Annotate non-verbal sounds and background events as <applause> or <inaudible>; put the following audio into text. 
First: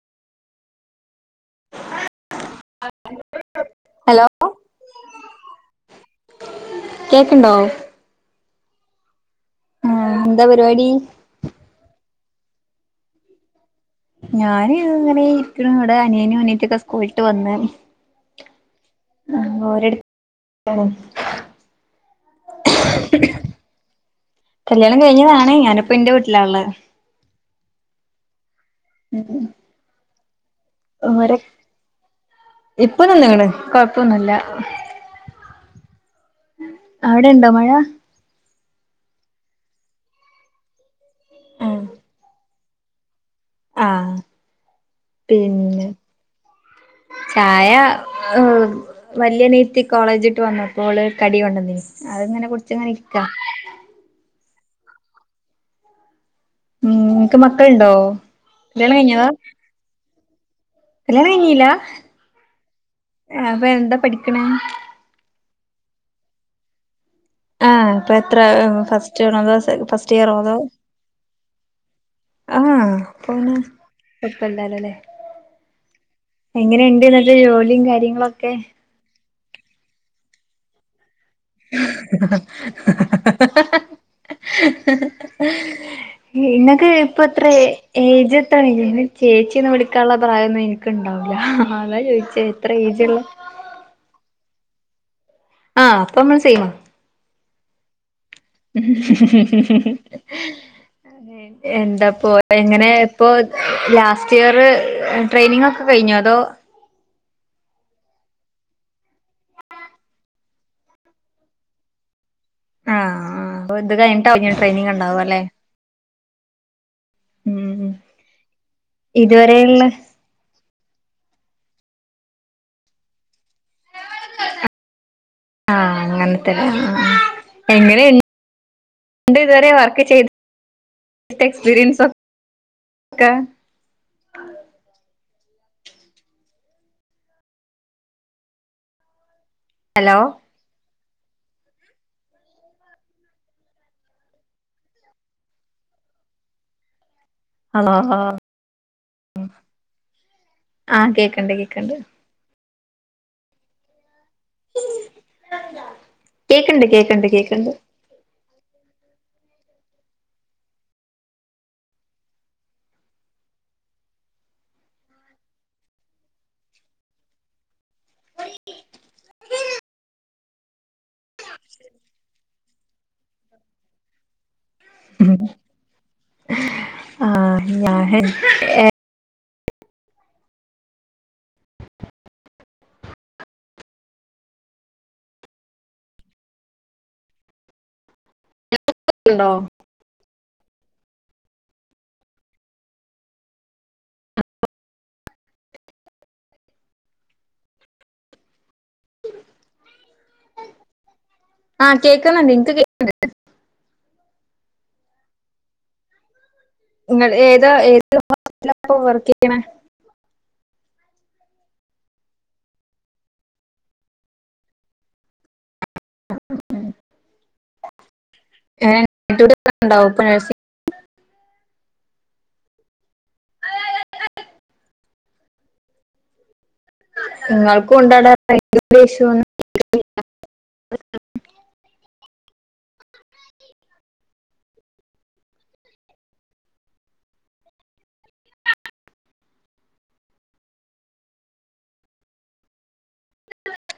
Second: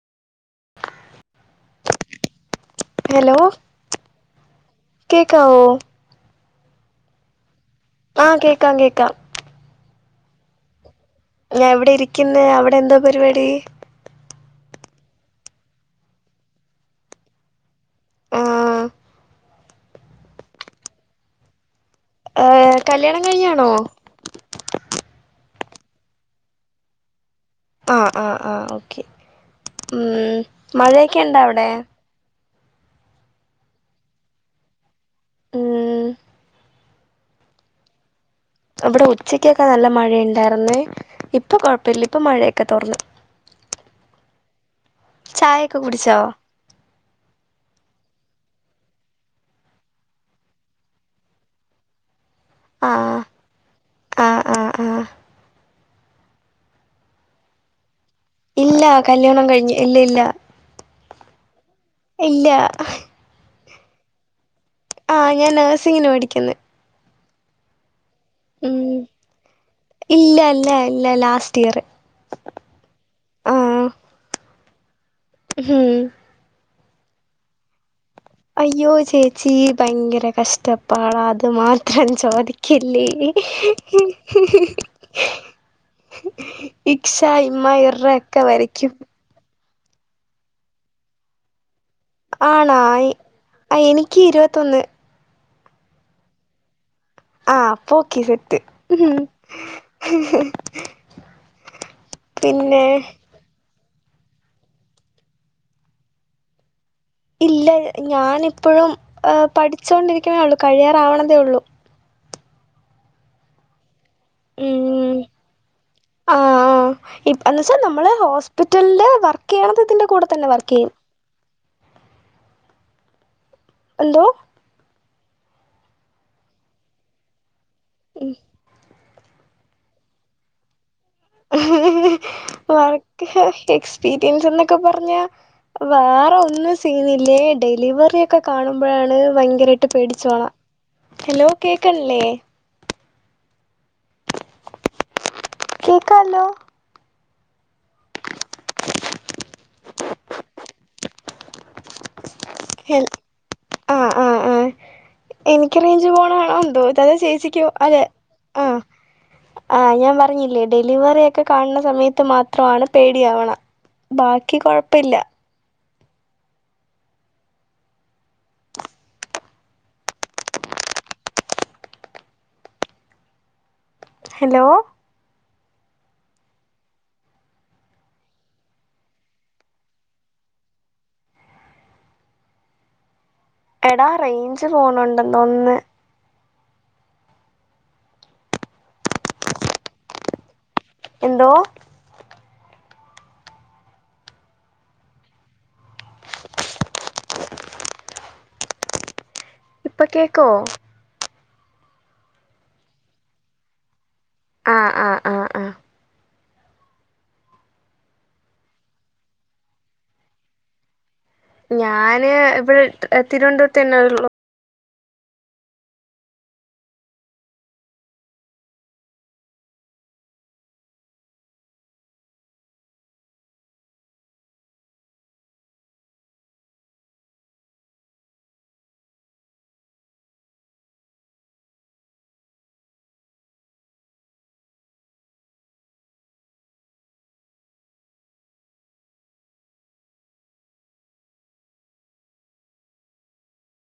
Hello? Hello കേക്ക ഓ? കേക്കുണ്ടോ ആഹ് കേക്കാം കേക്കാം ആഹ എന്താ പരിപാടി? ഞാ ഇവിടെ ഇരിക്കുന്ന അവിടെ എന്താ പരിപാടി? ഞാന് അങ്ങനെ ഇരിക്കുന്നു ഇവിടെ അനിയനും അനീത്തൊക്കെ സ്കൂളിട്ട് വന്ന് ആഹ് ആ ഓരടുത്ത് ഇരിക്കാണ് ഏ കല്യാണം കഴിഞ്ഞാണോ കല്യാണം കഴിഞ്ഞതാണ് ഞാനിപ്പ എന്റെ വീട്ടിലാള്ള, ആഹ് ആഹ് ആഹ ഓക്കെ ഉ മഴയൊക്കെ ഉണ്ടാ അവിടെ? ഇപ്പോനിന്നക്ന്ന് കൊഴപ്പൊന്നുംല്ല ഉം അവിടെ ഇണ്ടോ മഴ? ഇവിടെ ഉച്ചക്കൊക്കെ നല്ല മഴുണ്ടായിുന്നേ ഇപ്പൊ കൊഴപ്പില്ല ഇപ്പൊ മഴയൊക്കെ തോറന്നു, ആഹ ചായയൊക്കെ പിന്നെ കുടിച്ചോ ചായ ആ വലിയ നീത്തി കോളേജിട്ട് വന്നപ്പോള് കടി കൊണ്ടാനിന്ന് അങ്ങന കുടിച്ചങ്ങനെരിക്കുക ആ ഉം എനിക്ക് മക്കളുണ്ടോ ഇല്ല കല്യാണം കഴിഞ്ഞു ഇല്ല ഇല്ല കല്ലണം കഴഞ്ഞല ഇല്ല അപ്പൊ എന്താ പഠിക്കണ? ആഹ ഞാൻ നേഴ്സിങ്ങിന പഠിക്ന്ന് ആഹ ഇപ്പൊ എത്ര ഫസ്റ്റ്ണതോ ഫസ്റ്റ് ഇല്ല ഇയർോതോ ഇല്ല ഇല്ല ലാസ്റ്റ് ഇയർ ആഹ് പോണ് കുപ്പില്ലാലല്ലേ ഹം എങ്ങനെയുണ്ട് ഇത്തെ ജോലിയും കാര്യങ്ങള അയ്യോ ചേച്ചി ഭയങ്കര കഷ്ടപ്പാട അത് അത് മാത്രം ചോദിക്കില്ലേ, നിന്നക്ക് ഇപ്പ അത്ര ഇറ ഏജ് ഒക്കെ വരയ്ക്കും എത്തണെങ്ക ചേച്ചി ള്ള പ്രായമൊന്നും എനിക്കുണ്ടാവില്ല അതാ ചോദിച്ച എത്ര ആണാ ഏജുള്ള ആ എനിക്ക് ഇരുപത്തൊന്ന് ആഹ അപ്പൊ നമ്മള് ചെയ്യണം ആഹ് ഓക്കേ സെറ്റ് എന്താപ്പോ പിന്നെ എങ്ങനെ ഇപ്പൊ ലാസ്റ്റ് ഇയർ ട്രെയിനിങ് ഒക്കെ കഴിഞ്ഞു? അതോ ഇല്ല ഞാാന ഇപ്പോഴും പഠിച്ചൊണ്ടിരിക്കയേ ഉള്ളു കഴിയാറാവണതേ ഉള്ളു, ആഹ് ആ് അ ഇത് കഴിഞ്ഞിട്ടാവ ട്രെയിനിങ് ഉം ഉണ്ടാവും അല്ലെ? സൊ നമ്മള് ഹോസ്പിറ്റലില് വർക്ക് ചെയ്യണത് ഇതുവരെയുള്ള ഇതിന്റെ കൂടെ തന്നെ വർക്ക് ചെയ്യും എന്തോ ആഹ അങ്ങനത്തെരാ എങ്ങ ഉം രണ്ട് ഇതുവരെ വർക്ക് ചെയ്തു വർക്ക് ഒക്കെ എക്സ്പീരിയൻസ് എന്നൊക്കെ പറഞ്ഞ. വാറെ ഒന്നും ചെയ്യുന്നില്ലേ ഡെലിവറി ഒക്കെ കാണുമ്പോഴാണ് ഭയ് ബകറീട്ട് ഹലോ പേടിച്ചോളാ ഹലോ കേക്കണില്ലേ? കേക്കാലോ? ഹണോ ആഹ് കേക്കണ്ട് കേക്കണ്ട്. ഹല് ആഹ. ആ ആ എനിക്ക് റേഞ്ച് പോണണോ എന്തോ കേക്കണ്ട് ഇത് കേക്കണ്ട് ചേച്ചിക്കോ കേക്കണ്ട് അതൊ ആ. ആഹ് ഞാൻ പറഞ്ഞില്ലേ ഡെലിവറി ഒക്കെ കാണുന്ന സമയത്ത് മാത്രമാണ് പേടിയാവണ്. ബാക്കി കൊഴപ്പില്ല. <inaudible> ഹലോ? ആഹ ഞാ ഹോ ഏ എടാ റേഞ്ച് പോണുണ്ടന്ന് തോന്ന്. ഉണ്ടോ? എന്തോ. <inaudible> ഇപ്പൊ കേക്കോ? ആഹ് കേക്കണ് ണ്ട് എനിക്ക് കേക്ക്‌ണ്ട്. ആഹ ആഹ ആഹ ആ നിങ്ങള് ഏത് ഏത് മാ <unintelligible> വർക്ക് ചെയ്യണേ? ഞാന് ഇവിടെ തിരുവനന്തപുരത്ത് തന്നെ ഉള്ള. ണ്ടാവുംൊഴ് <unintelligible> ആയി ആയി ആയ് ആയി <unintelligible> നിങ്ങൾക്കും ഒണ്ടടെ ഭയങ്കര ദേഷ്യം <unintelligible> <inaudible> <inaudible> <inaudible>